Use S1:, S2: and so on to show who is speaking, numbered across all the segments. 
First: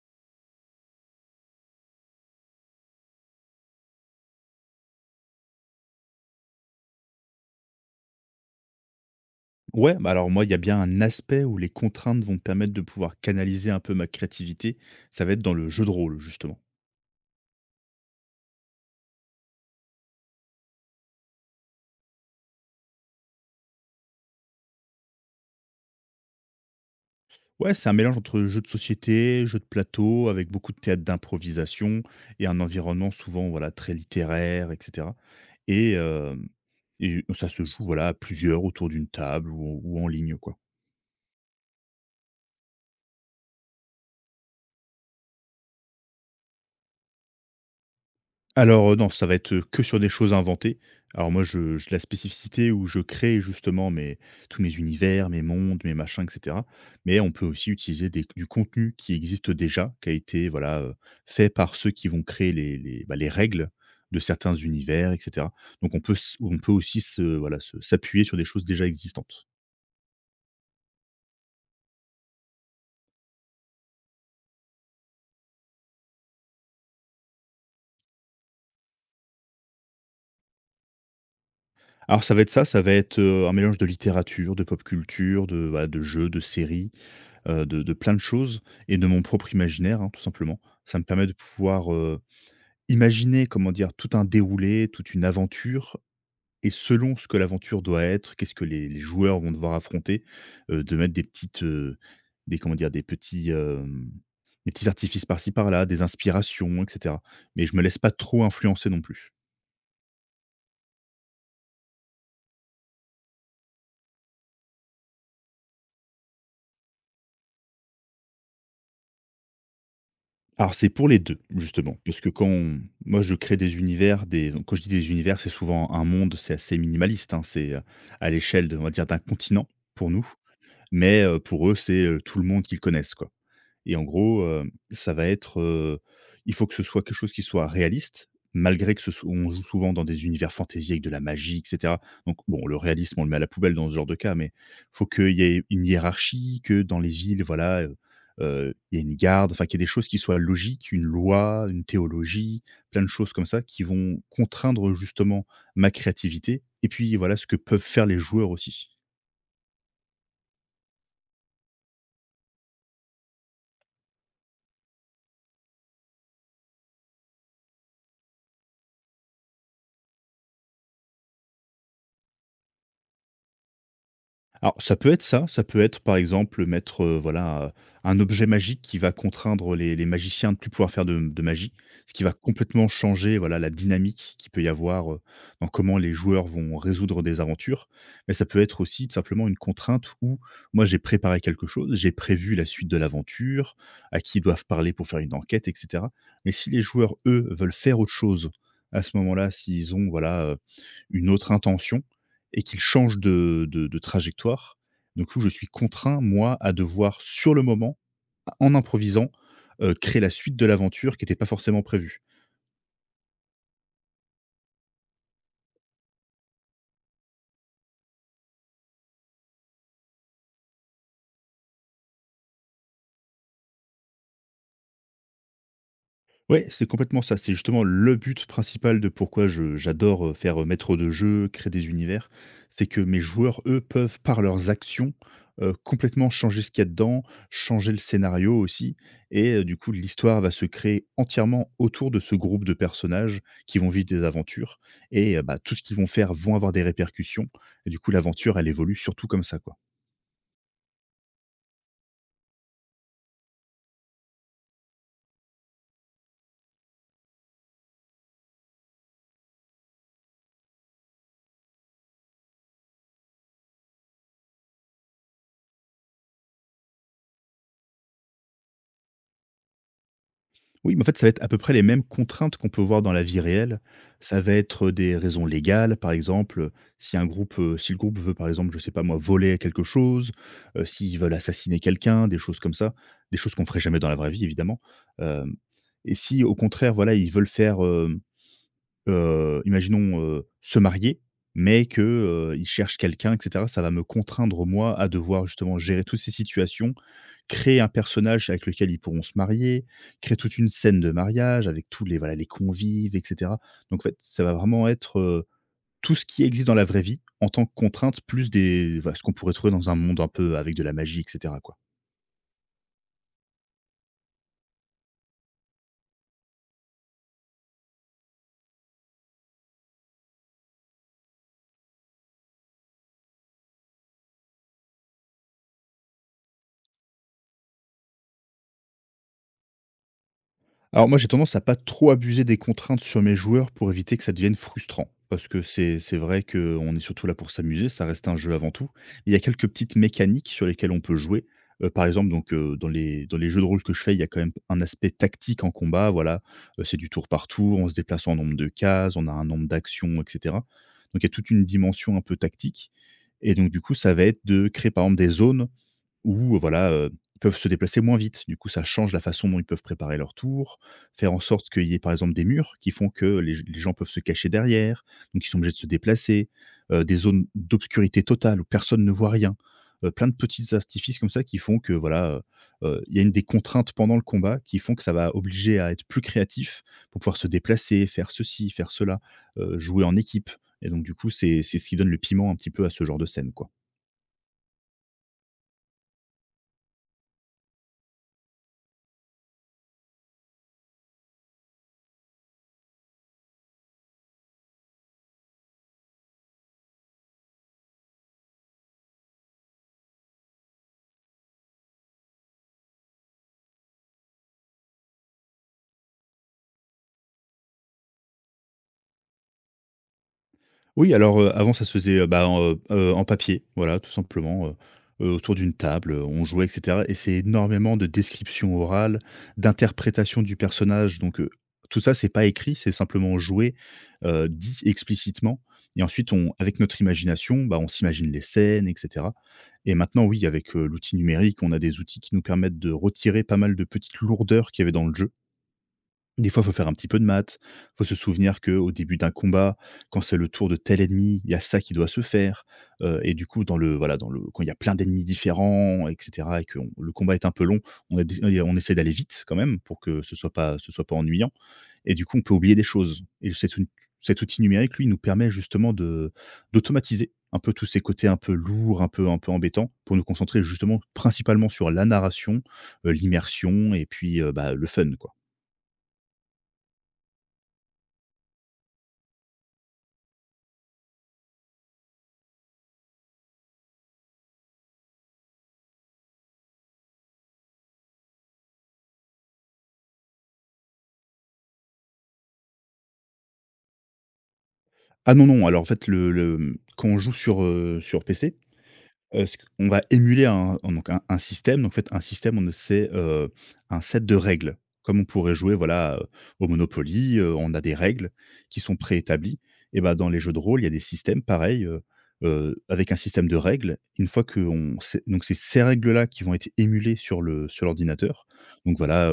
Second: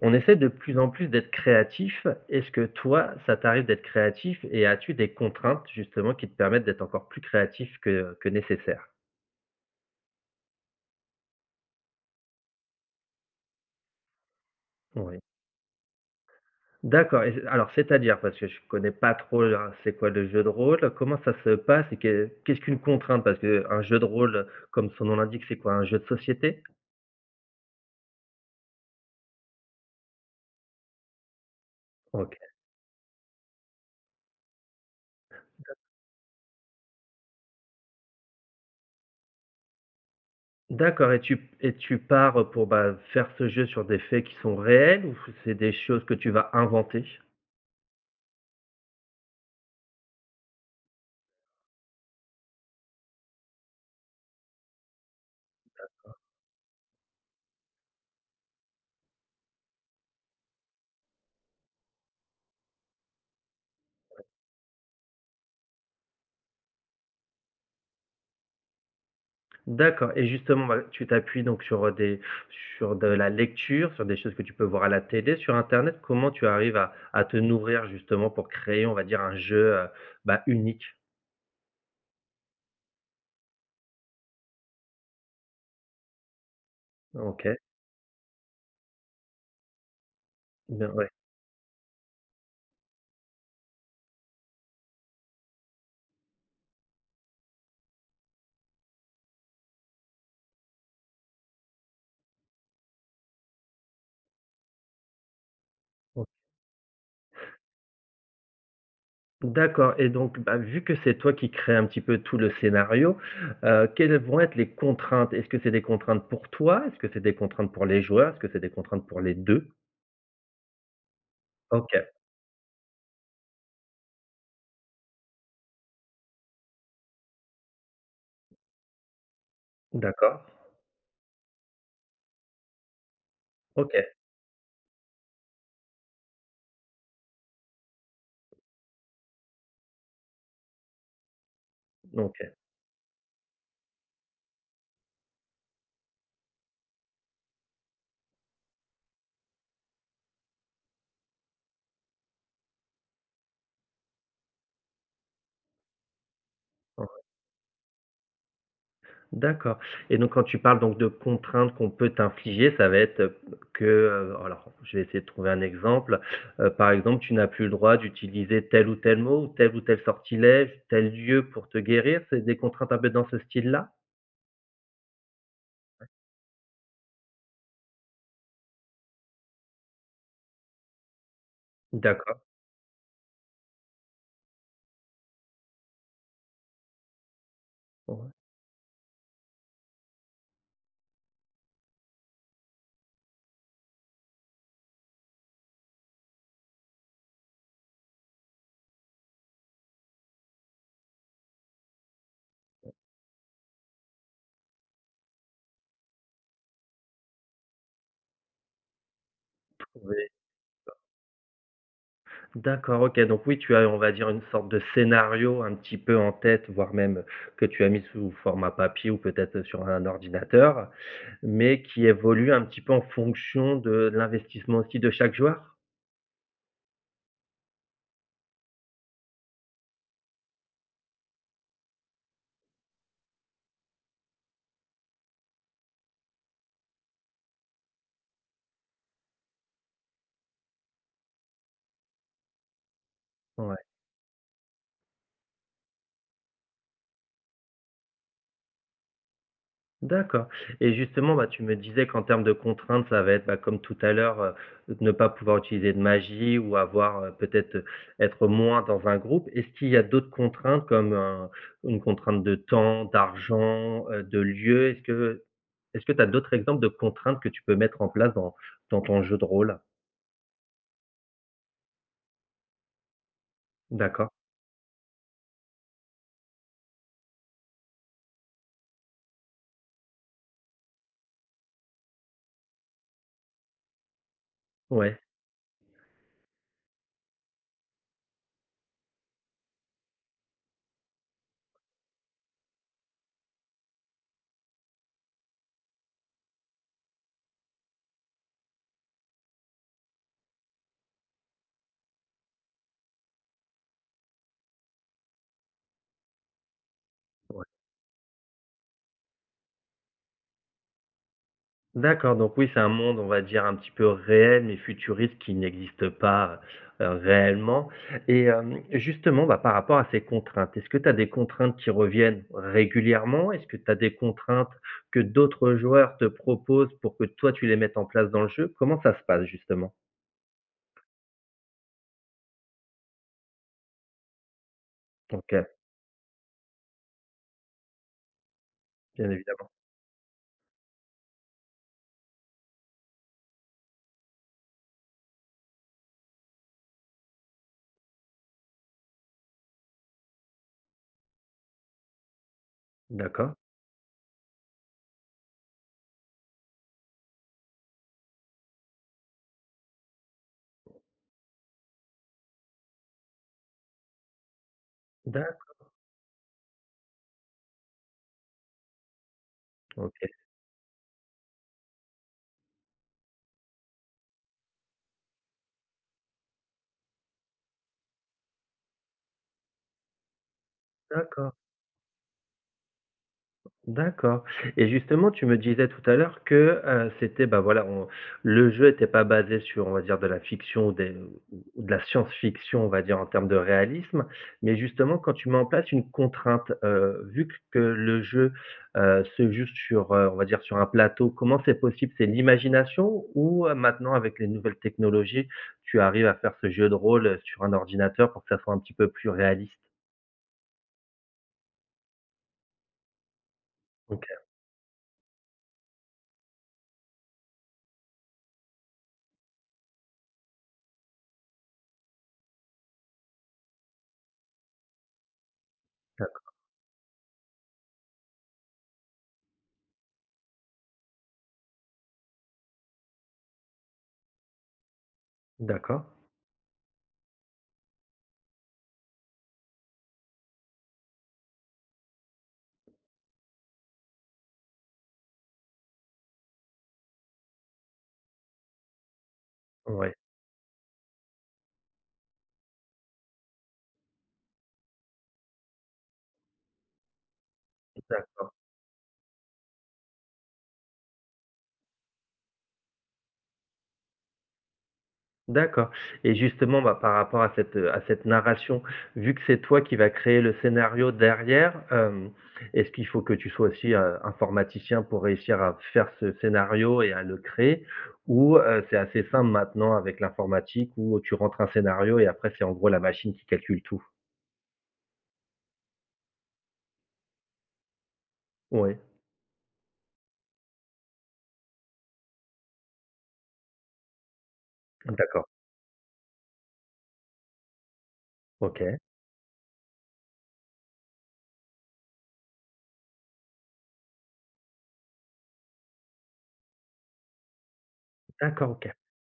S1: On essaie de plus en plus d'être créatif. Est-ce que toi, ça t'arrive d'être créatif et as-tu des contraintes justement qui te permettent d'être encore plus créatif que nécessaire?
S2: Ouais, bah alors moi, il y a bien un aspect où les contraintes vont me permettre de pouvoir canaliser un peu ma créativité.
S1: Oui.
S2: Ça va être dans le jeu de rôle, justement.
S1: D'accord et alors c'est-à-dire? Parce que je connais pas trop là, c'est quoi le jeu de rôle? Comment ça se passe et qu'est-ce qu'une contrainte? Parce qu'un jeu de rôle, comme son nom l'indique, c'est quoi? Un jeu de société?
S2: Ouais, c'est un mélange entre jeu de société, jeu de plateau, avec beaucoup de théâtre d'improvisation
S1: OK.
S2: et un environnement souvent voilà très littéraire, etc. Et, euh, et ça se joue voilà à plusieurs autour d'une table ou en ligne, quoi.
S1: D'accord et tu pars, pour, bah, faire ce jeu sur des faits qui sont réels ou c'est des choses que tu vas inventer?
S2: Alors, non, ça va être, que sur des choses inventées. Alors moi, je j'ai la spécificité où je crée justement mes tous mes univers, mes mondes, mes machins et cetera. Mais on peut aussi utiliser des du contenu qui existe déjà, qui a été voilà, fait par ceux qui vont créer les règles de certains univers et cetera. Donc on peut aussi se voilà, se s'appuyer sur des choses déjà existantes.
S1: D'accord et justement, bah, tu t'appuies donc sur, des sur de la lecture, sur des choses que tu peux voir à la télé, sur internet? Comment tu arrives à te nourrir justement pour créer, on va dire, un jeu, bah, unique?
S2: Alors ça va être un mélange de littérature, de pop culture, de jeux, de séries,
S1: OK.
S2: de plein de choses et de mon propre imaginaire, hein, tout simplement.
S1: Bien,
S2: Ça me
S1: ouais.
S2: permet de pouvoir, imaginer, comment dire? Tout un déroulé, toute une aventure et selon ce que l'aventure doit être, qu'est-ce que les joueurs vont devoir affronter, de mettre des petites, des comment dire? Des petits artifices par-ci par-là, des
S1: O
S2: inspirations et cetera. Mais je me laisse pas trop influencer non plus.
S1: D'accord et donc, bah, vu que c'est toi qui crée un petit peu tout le scénario, quelles vont être les contraintes? Est-ce que c'est des contraintes pour toi? Est-ce que c'est des contraintes pour les joueurs? Est-ce que c'est des contraintes pour les deux?
S2: Alors c'est pour les 2
S1: OK,
S2: justement, parce que quand on moi je crée des univers, des donc quand je dis des univers, c'est souvent un monde, c'est assez minimaliste, hein, c'est, à l'échelle de on va dire d'un continent pour nous,
S1: d'accord.
S2: mais, pour eux, c'est, tout le monde qu'ils connaissent, quoi. Et en
S1: OK,
S2: gros, ça va être, il faut que ce soit quelque chose qui soit réaliste, malgré que ce soit on joue souvent dans des univers fantasy avec de la magie, et cetera. Donc
S1: OK.
S2: bon, le réalisme, on le met à la poubelle dans ce genre de cas, mais faut qu'il y ait une hiérarchie, que dans les villes, voilà, il y ait une garde, enfin qu'il y ait des choses qui soient logiques, une loi, une théologie, plein de choses comme ça qui vont contraindre justement ma créativité et
S1: Ouais.
S2: puis voilà, ce que peuvent faire les joueurs aussi.
S1: D'accord et donc quand tu parles donc de contraintes qu'on peut t'infliger, ça va être, que, alors je vais essayer de trouver un exemple, par exemple, tu n'as plus le droit d'utiliser tel ou tel mot, ou tel sortilège, tel lieu pour te guérir, c'est des contraintes un peu dans ce style-là?
S2: Alors, ça peut être par exemple mettre, voilà, un objet magique qui va contraindre les magiciens de ne plus pouvoir faire de magie. Ce qui va
S1: D'accord,
S2: complètement changer, voilà, la dynamique qu'il peut y avoir, dans comment les joueurs vont résoudre des aventures.
S1: ouais,
S2: Mais ça peut être aussi tout simplement une contrainte où moi j'ai préparé quelque chose, j'ai prévu la suite de l'aventure, à qui ils doivent parler pour faire une enquête et cetera. Mais si les joueurs, eux, veulent faire autre chose, à ce moment-là, s'ils ont, voilà, une autre intention et qu'il change de trajectoire. Du coup, je suis contraint, moi, à devoir sur le moment, en improvisant, créer
S1: trouver
S2: la suite de l'aventure qui n'était pas forcément prévue.
S1: d'accord, OK, donc oui, tu as, on va dire, une sorte de scénario un petit peu en tête, voire même que tu as mis sous format papier ou peut-être sur un ordinateur, mais qui évolue un petit peu en fonction de l'investissement aussi de chaque joueur?
S2: Ouais, c'est complètement ça. C'est justement le but principal de pourquoi je j'adore, faire, maître de jeu, créer des univers. C'est que mes joueurs, eux, peuvent par leurs actions, complètement changer ce qu'il y a dedans, changer le scénario aussi et du coup l'histoire va se créer entièrement autour de ce groupe de personnages
S1: Ouais,
S2: qui vont vivre des aventures et tout ce qu'ils vont faire vont avoir des répercussions et du coup l'aventure elle évolue surtout comme ça, quoi.
S1: d'accord et justement, bah, tu me disais qu'en termes de contraintes, ça va être, bah, comme tout à l'heure, ne pas pouvoir utiliser de magie ou avoir, peut-être, être moins dans un groupe. Est-ce qu'il y a d'autres contraintes comme un une contrainte de temps, d'argent, de lieu? Est-ce que tu as d'autres exemples de contraintes que tu peux mettre en place dans ton jeu de rôle?
S2: Oui, mais en fait, ça va être à peu près les mêmes contraintes qu'on peut voir dans la vie réelle.
S1: D'accord,
S2: Ça va être des raisons légales, par exemple, si le groupe veut, par exemple, je sais pas moi, voler quelque chose, s'ils veulent assassiner quelqu'un, des choses comme ça, des choses qu'on ferait jamais dans la vraie vie évidemment.
S1: ouais.
S2: Hem et si au contraire, voilà, ils veulent faire, imaginons, se marier, mais que, ils cherchent quelqu'un et cetera. Ça va me contraindre, moi, à devoir justement gérer toutes ces situations, créer un personnage avec lequel ils pourront se marier, créer toute une scène de mariage avec tous les, voilà, les convives et cetera. Donc en fait, ça va vraiment être, tout ce qui existe dans la vraie vie en tant que contrainte, plus des enfin, ce qu'on pourrait trouver dans un monde un peu avec de la magie et cetera, quoi.
S1: D'accord, donc oui, c'est un monde, on va dire, un petit peu réel, mais futuriste, qui n'existe pas, réellement et hem, justement, bah, par rapport à ces contraintes, est-ce que tu as des contraintes qui reviennent régulièrement? Est-ce que tu as des contraintes que d'autres joueurs te proposent pour que toi, tu les mettes en place dans le jeu? Comment ça se passe, justement?
S2: Alors moi, j'ai tendance à pas trop abuser des contraintes sur mes joueurs pour éviter que ça devienne frustrant. Parce que
S1: OK,
S2: c'est vrai qu'on est surtout là pour s'amuser, ça reste un jeu avant tout.
S1: bien
S2: Il y a quelques
S1: évidemment.
S2: petites mécaniques sur lesquelles on peut jouer. Par exemple, donc dans les jeux de rôle que je fais, il y a quand même un aspect tactique en combat, voilà. C'est du tour par tour, on se déplace en nombre de cases, on a un nombre d'actions et cetera. Donc il y a toute une dimension un peu tactique et
S1: D'accord.
S2: donc du coup, ça va être de créer par exemple des zones ou voilà, ils peuvent se déplacer moins vite. Du coup, ça change la façon dont ils peuvent préparer leur tour, faire en sorte qu'il y ait par exemple des murs qui font que les gens peuvent se cacher derrière, donc ils sont obligés
S1: D'accord.
S2: de se déplacer, des zones d'obscurité totale où personne ne voit rien,
S1: OK,
S2: plein de petits artifices comme ça qui font que voilà, il y a une des contraintes pendant le combat qui font que ça va obliger à être plus créatif pour pouvoir se déplacer, faire ceci, faire cela, jouer en équipe et donc du coup,
S1: d'accord.
S2: c'est ce qui donne le piment un petit peu à ce genre de scène, quoi.
S1: D'accord et justement, tu me disais tout à l'heure que, c'était, bah, voilà, on le jeu n'était pas basé sur, on va dire, de la fiction ou des ou de la science-fiction, on va dire, en termes de réalisme. Mais justement, quand tu mets en place une contrainte, vu q que le jeu, se joue sur, on va dire, sur un plateau, comment c'est possible? C'est l'imagination ou, maintenant avec les nouvelles technologies, tu arrives à faire ce jeu de rôle, sur un ordinateur pour que ça soit un petit peu plus réaliste?
S2: Oui, alors, avant ça se faisait, en papier, voilà, tout
S1: OK,
S2: simplement, autour d'une table, on jouait et cetera et c'est énormément de descriptions orales, d'interprétation du personnage donc, tout ça c'est pas écrit, c'est simplement joué, dit explicitement et ensuite
S1: d'acc
S2: on avec notre imagination, bah, on s'imagine les scènes et cetera et maintenant oui, avec, l'outil numérique, on a des outils qui nous permettent de retirer pas mal de petites lourdeurs qu'il y avait dans le jeu
S1: d'accord.
S2: des fois, il faut faire un petit peu de maths, faut se souvenir que au début d'un combat, quand c'est le tour de tel ennemi, il y a ça qui doit se faire, et du coup dans le voilà, dans le quand il y a plein d'ennemis différents et cetera et que on le combat est un peu long, on essaie d'aller vite quand même pour
S1: Ouais,
S2: que ce soit pas ennuyant et du coup, on peut oublier des choses et cet ou cet outil numérique, lui, nous permet justement de d'automatiser un peu tous ces côtés un
S1: d'accord.
S2: peu lourds, un peu embêtants pour nous concentrer justement principalement sur la narration, l'immersion et puis, le fun, quoi.
S1: D'accord et justement, bah, par rapport à cette narration, vu que c'est toi qui vas créer le scénario derrière, est-ce qu'il faut que tu sois aussi, informaticien pour réussir à faire ce scénario et à le créer? Ou, c'est assez simple maintenant avec l'informatique où tu rentres un scénario et après c'est en gros la machine qui calcule tout?
S2: Ah non, non, alors en fait quand on joue sur PC,
S1: Oui.
S2: ce q on va émuler un système. Donc en fait un système, c'est, un set de règles. Comme on
S1: D'accord.
S2: pourrait jouer voilà, au Monopoly, on a des règles qui
S1: OK.
S2: sont préétablies et ben dans les jeux de rôle, il y a des systèmes pareils, avec un système de règles. Une fois qu'on c'est donc c'est ces règles-là qui vont être émulées sur le sur l'ordinateur.
S1: D'accord, OK.
S2: Donc voilà,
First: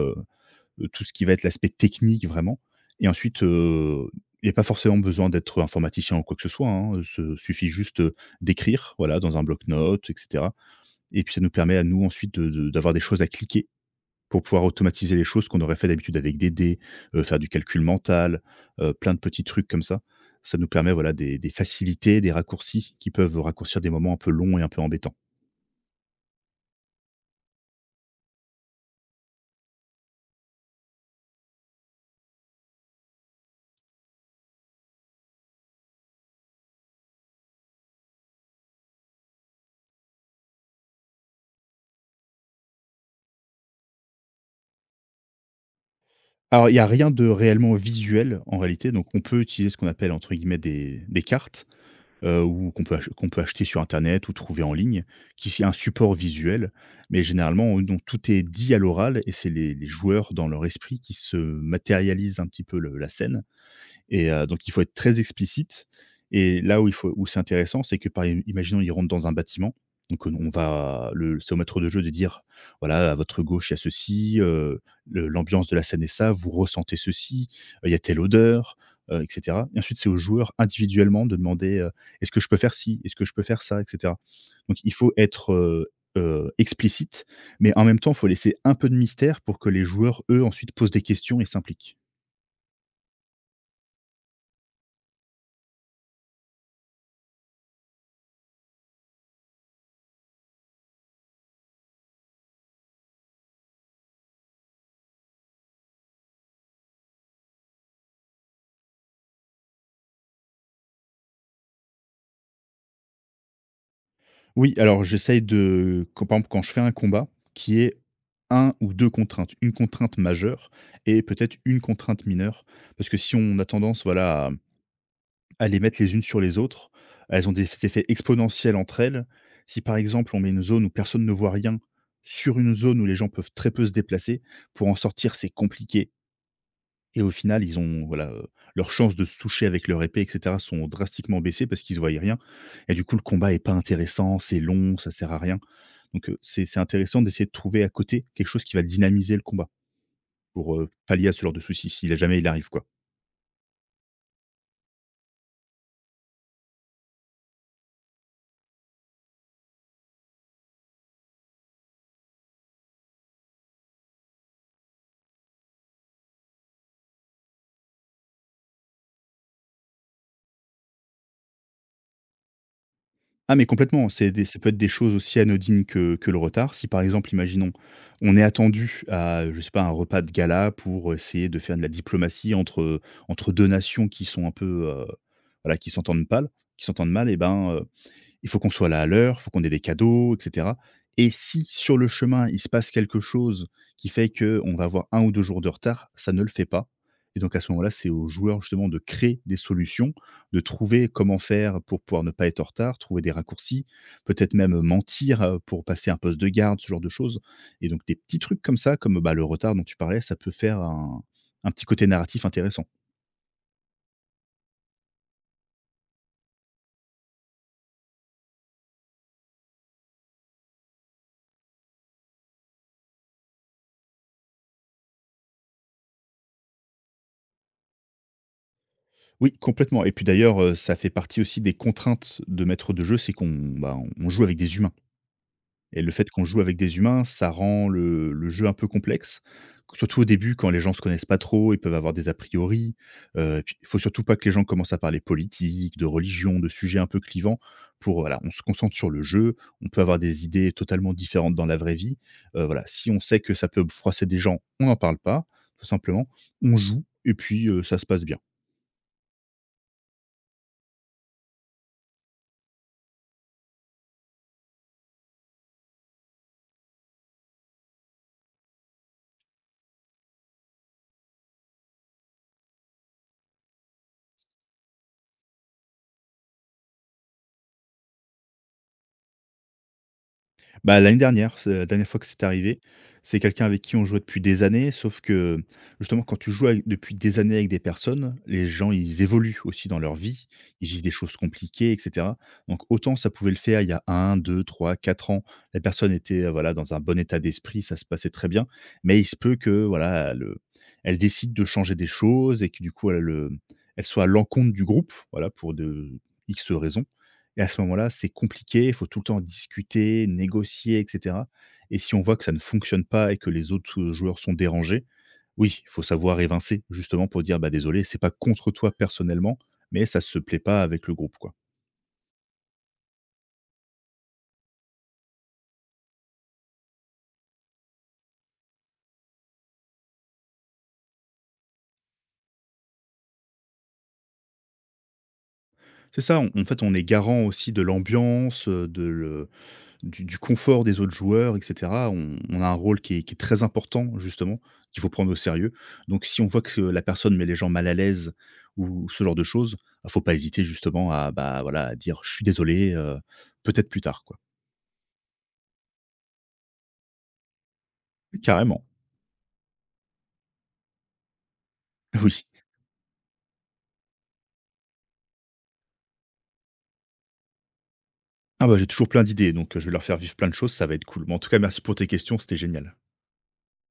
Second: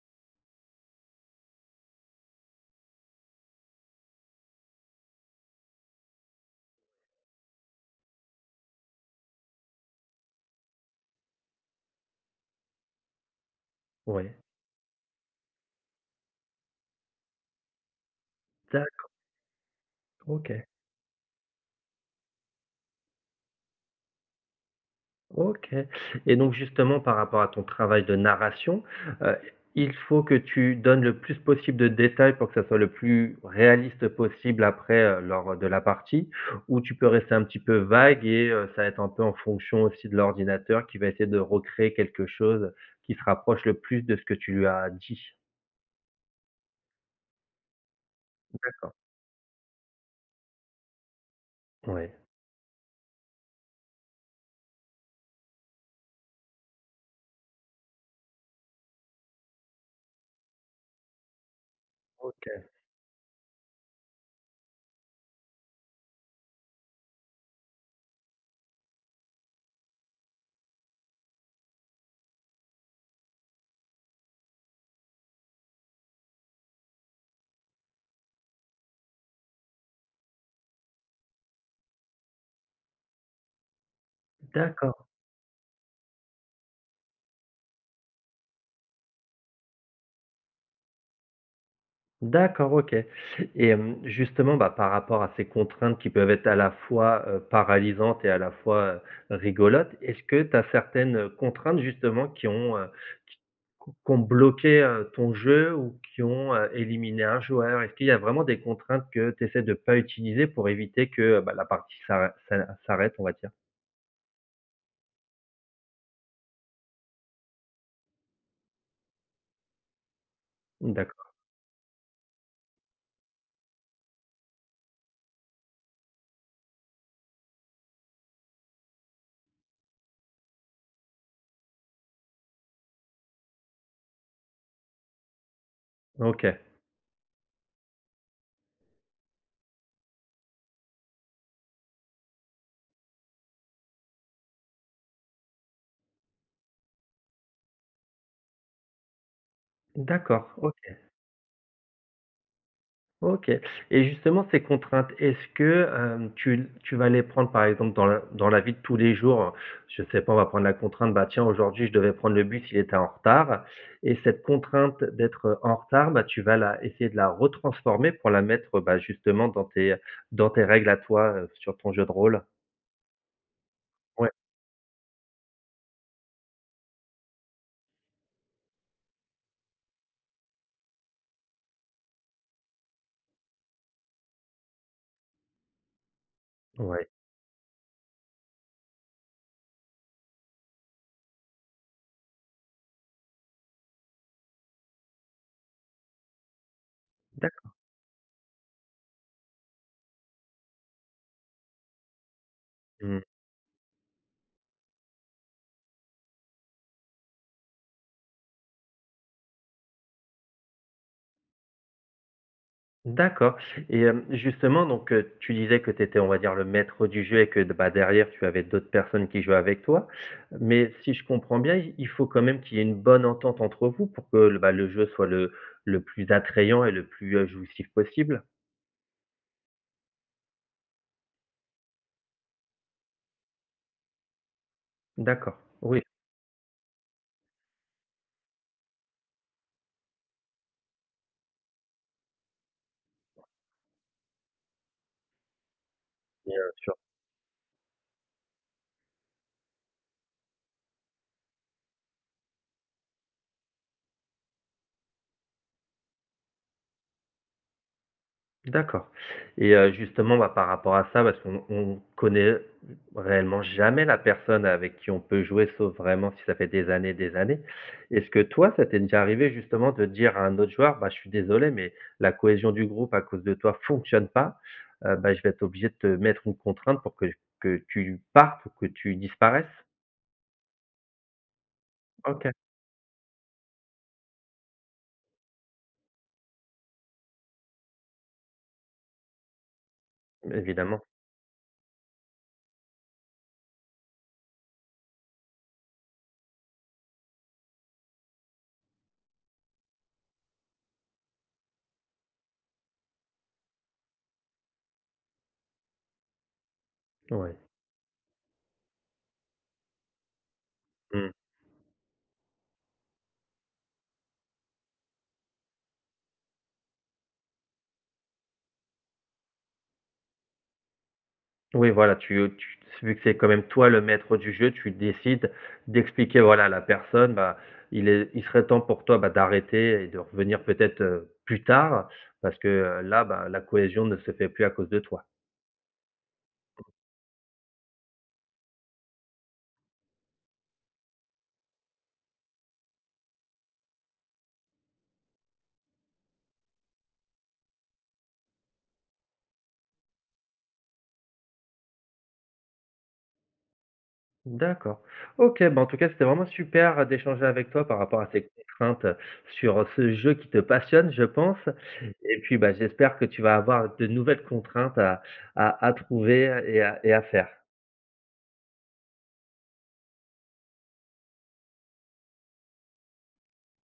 S2: tout ce qui va être l'aspect technique vraiment et ensuite, il n'y a pas forcément besoin d'être informaticien ou quoi que ce soit, hein, suffit juste, d'écrire, voilà, dans un bloc-notes et cetera et puis ça nous permet à nous ensuite de d'avoir des choses à cliquer
S1: Oui.
S2: pour pouvoir automatiser les choses qu'on aurait fait d'habitude avec des dés, faire du calcul mental,
S1: D'accord.
S2: plein de petits trucs comme ça. Ça
S1: OK.
S2: nous permet, voilà, des facilités, des raccourcis qui peuvent raccourcir des moments un peu longs et un peu embêtants.
S1: OK et donc justement par rapport à ton travail de narration, heu, il faut que tu donnes le plus possible de détails pour que ça soit le plus réaliste possible après, lors de la partie? Ou tu peux rester un petit peu vague et ça va être un peu en fonction aussi de l'ordinateur qui va essayer de recréer quelque chose qui se rapproche le plus de ce que tu lui as dit?
S2: Alors, il n'y a rien de réellement visuel en réalité,
S1: D'accord.
S2: donc on peut utiliser ce qu'on appelle entre guillemets «des cartes»,
S1: Ouais.
S2: ou qu'on peut acheter sur internet ou trouver en ligne, qui est un support visuel. Mais généralement, donc tout est dit à l'oral et c'est les joueurs dans leur esprit qui se matérialisent un
S1: OK.
S2: petit peu le la scène. Et donc il faut être très explicite et là où il faut où c'est intéressant, c'est que par imaginons, ils rentrent dans un bâtiment, donc on va le c'est au maître de jeu de dire: «Voilà, à votre gauche, il y a ceci, le l'ambiance de la scène est ça, vous ressentez ceci, il y a telle odeur», et cetera et ensuite, c'est aux joueurs individuellement de demander, «Est-ce que je peux faire ci? Est-ce que je peux faire ça?» et cetera. Donc il
S1: D'accord.
S2: faut être, explicite, mais en même temps, il faut laisser un peu de mystère pour que les joueurs, eux, ensuite posent des questions et s'impliquent.
S1: D'accord, OK. Et hem, justement, bah, par rapport à ces contraintes qui peuvent être à la fois, paralysantes et à la fois, rigolotes, est-ce que tu as certaines, contraintes justement qui ont, qui qu'ont qu'ont bloqué, ton jeu ou qui ont, éliminé un joueur? Est-ce qu'il y a vraiment des contraintes que tu essaies de pas utiliser pour éviter que, bah, la partie s'arrête, on va dire?
S2: Oui, alors j'essaye de quand par exemple, quand je fais un combat, qui est un ou 2 contraintes. Une contrainte majeure et
S1: D'accord,
S2: peut-être une contrainte mineure. Parce que si on a tendance, voilà, à les mettre les unes sur les autres, elles ont des effets exponentiels entre elles. Si par exemple, on met une zone où personne ne voit rien, sur une zone où les gens peuvent très peu se déplacer, pour en sortir, c'est compliqué.
S1: OK.
S2: Et au final, ils ont voilà, leurs chances de se toucher avec leur épée et cetera sont drastiquement baissées parce qu'ils ne voyaient rien et du coup, le combat est pas intéressant, c'est long, ça sert à rien. Donc c'est intéressant d'essayer de trouver à côté quelque chose qui va dynamiser le combat
S1: D'accord,
S2: pour,
S1: OK.
S2: pallier à ce genre de soucis. S'il a jamais il arrive, quoi.
S1: OK et justement ces contraintes, est-ce que, tu vas les prendre par exemple dans la vie de tous les jours? Je sais pas, on va prendre la contrainte, bah, tiens aujourd'hui je devais prendre le bus, il était en retard et cette contrainte d'être, en retard, bah, tu vas la essayer de la retransformer pour la mettre, bah, justement dans tes règles à toi, sur ton jeu de rôle?
S2: Ah mais complètement,
S1: Ouais,
S2: c'est des ça peut être des choses aussi anodines que le retard. Si par exemple, imaginons, on est attendu à, je sais pas, un repas de gala pour essayer de faire de la diplomatie entre, entre 2 nations qui sont un peu, voilà, qui s'entendent pas, qui
S1: ouais,
S2: s'entendent mal et ben, il faut qu'on soit là à l'heure, il faut qu'on ait des cadeaux et cetera et si sur le chemin, il se passe quelque chose qui fait qu'on va avoir un ou 2 jours de retard, ça ne le fait pas et donc à ce
S1: d'accord.
S2: moment-là, c'est aux joueurs justement de créer des solutions, de trouver comment faire pour pouvoir ne pas être en retard, trouver des raccourcis, peut-être même mentir, pour passer un poste de garde, ce genre de choses et donc des petits trucs comme ça, comme, bah, le retard dont tu parlais, ça peut faire un petit côté narratif intéressant.
S1: D'accord et hem, justement donc, tu disais que tu étais, on va dire, le maître du jeu et que bah, derrière tu avais d'autres personnes qui jouaient avec toi. Mais si je comprends bien, il faut quand même qu'il y ait une bonne entente entre vous pour que le, bah, le jeu soit le plus attrayant et le plus, jouissif possible?
S2: Oui, complètement et puis d'ailleurs, ça fait partie aussi des contraintes de maître de jeu, c'est qu'on, bah, on joue avec des humains
S1: D'accord,
S2: et
S1: oui,
S2: le fait qu'on joue avec des humains, ça rend le jeu un peu complexe, surtout au début quand les gens se connaissent pas trop, ils peuvent avoir des a priori, et puis il faut surtout pas que les gens commencent à parler politique, de
S1: bien
S2: religion, de
S1: sûr.
S2: sujets un peu clivants pour, voilà, on se concentre sur le jeu, on peut avoir des idées totalement différentes dans la vraie vie, voilà, si on sait que ça peut froisser des gens, on n'en parle pas, tout simplement, on joue et puis, ça se passe bien.
S1: D'accord et justement, bah, par rapport à ça, parce qu'on on connaît réellement jamais la personne avec qui on peut jouer, sauf vraiment si ça fait des années, des années. Est-ce que toi, ça t'est déjà arrivé justement de dire à un autre joueur: «Bah, je suis désolé, mais la cohésion du groupe à cause de toi fonctionne pas, bah, je vais être obligé de te mettre une contrainte pour que tu partes ou que tu disparaisses»?
S2: Bah, l'année dernière, c'est la dernière fois que c'est
S1: OK.
S2: arrivé. C'est quelqu'un avec qui on jouait depuis des années, sauf que, justement, quand tu joues avec depuis des années avec des personnes, les gens, ils évoluent aussi dans leur vie, ils vivent
S1: Évidemment,
S2: des choses compliquées, et cetera. Donc, autant ça pouvait le faire il y a un, 2, 3, 4 ans, la personne était, voilà, dans un bon état d'esprit, ça se passait très bien. Mais il se peut que, voilà, elle, elle décide de changer des choses et que, du coup, elle, elle soit à l'encontre du groupe, voilà, pour de X raisons
S1: ouais.
S2: et à ce moment-là, c'est compliqué, il faut tout le temps discuter, négocier et
S1: Mmh.
S2: cetera et si on voit que ça ne fonctionne pas et que les autres, joueurs sont dérangés, oui, il faut savoir évincer justement pour dire: «Bah, désolé, c'est pas contre toi personnellement, mais ça se plaît pas avec le groupe, quoi».
S1: Oui, voilà, tu vu que c'est quand même toi le maître du jeu, tu décides d'expliquer, voilà, à la personne, bah, il serait temps pour toi, bah, d'arrêter et de revenir peut-être, plus tard parce que, là, bah, la cohésion ne se fait plus à cause de toi.
S2: C'est ça, on en fait, on est garant aussi de l'ambiance, de le du confort des autres joueurs et cetera. On a un rôle qui est très important justement, qu'il faut prendre au sérieux. Donc si on voit que la personne met les gens mal à l'aise ou ce genre de choses, bah, faut pas hésiter justement à, bah, voilà, à dire: «Je suis désolé, peut-être plus tard», quoi.
S1: D'accord. OK, bah, en tout cas, c'était vraiment super d'échanger avec toi par rapport à ces
S2: Carrément,
S1: contraintes sur ce jeu qui te passionne, je pense
S2: oui.
S1: et puis, bah, j'espère que tu vas avoir de nouvelles contraintes à trouver et à faire.
S2: Ah bah, j'ai toujours plein d'idées, donc je vais leur faire vivre plein de choses, ça va être cool. Mais en tout cas, merci pour tes questions, c'était génial.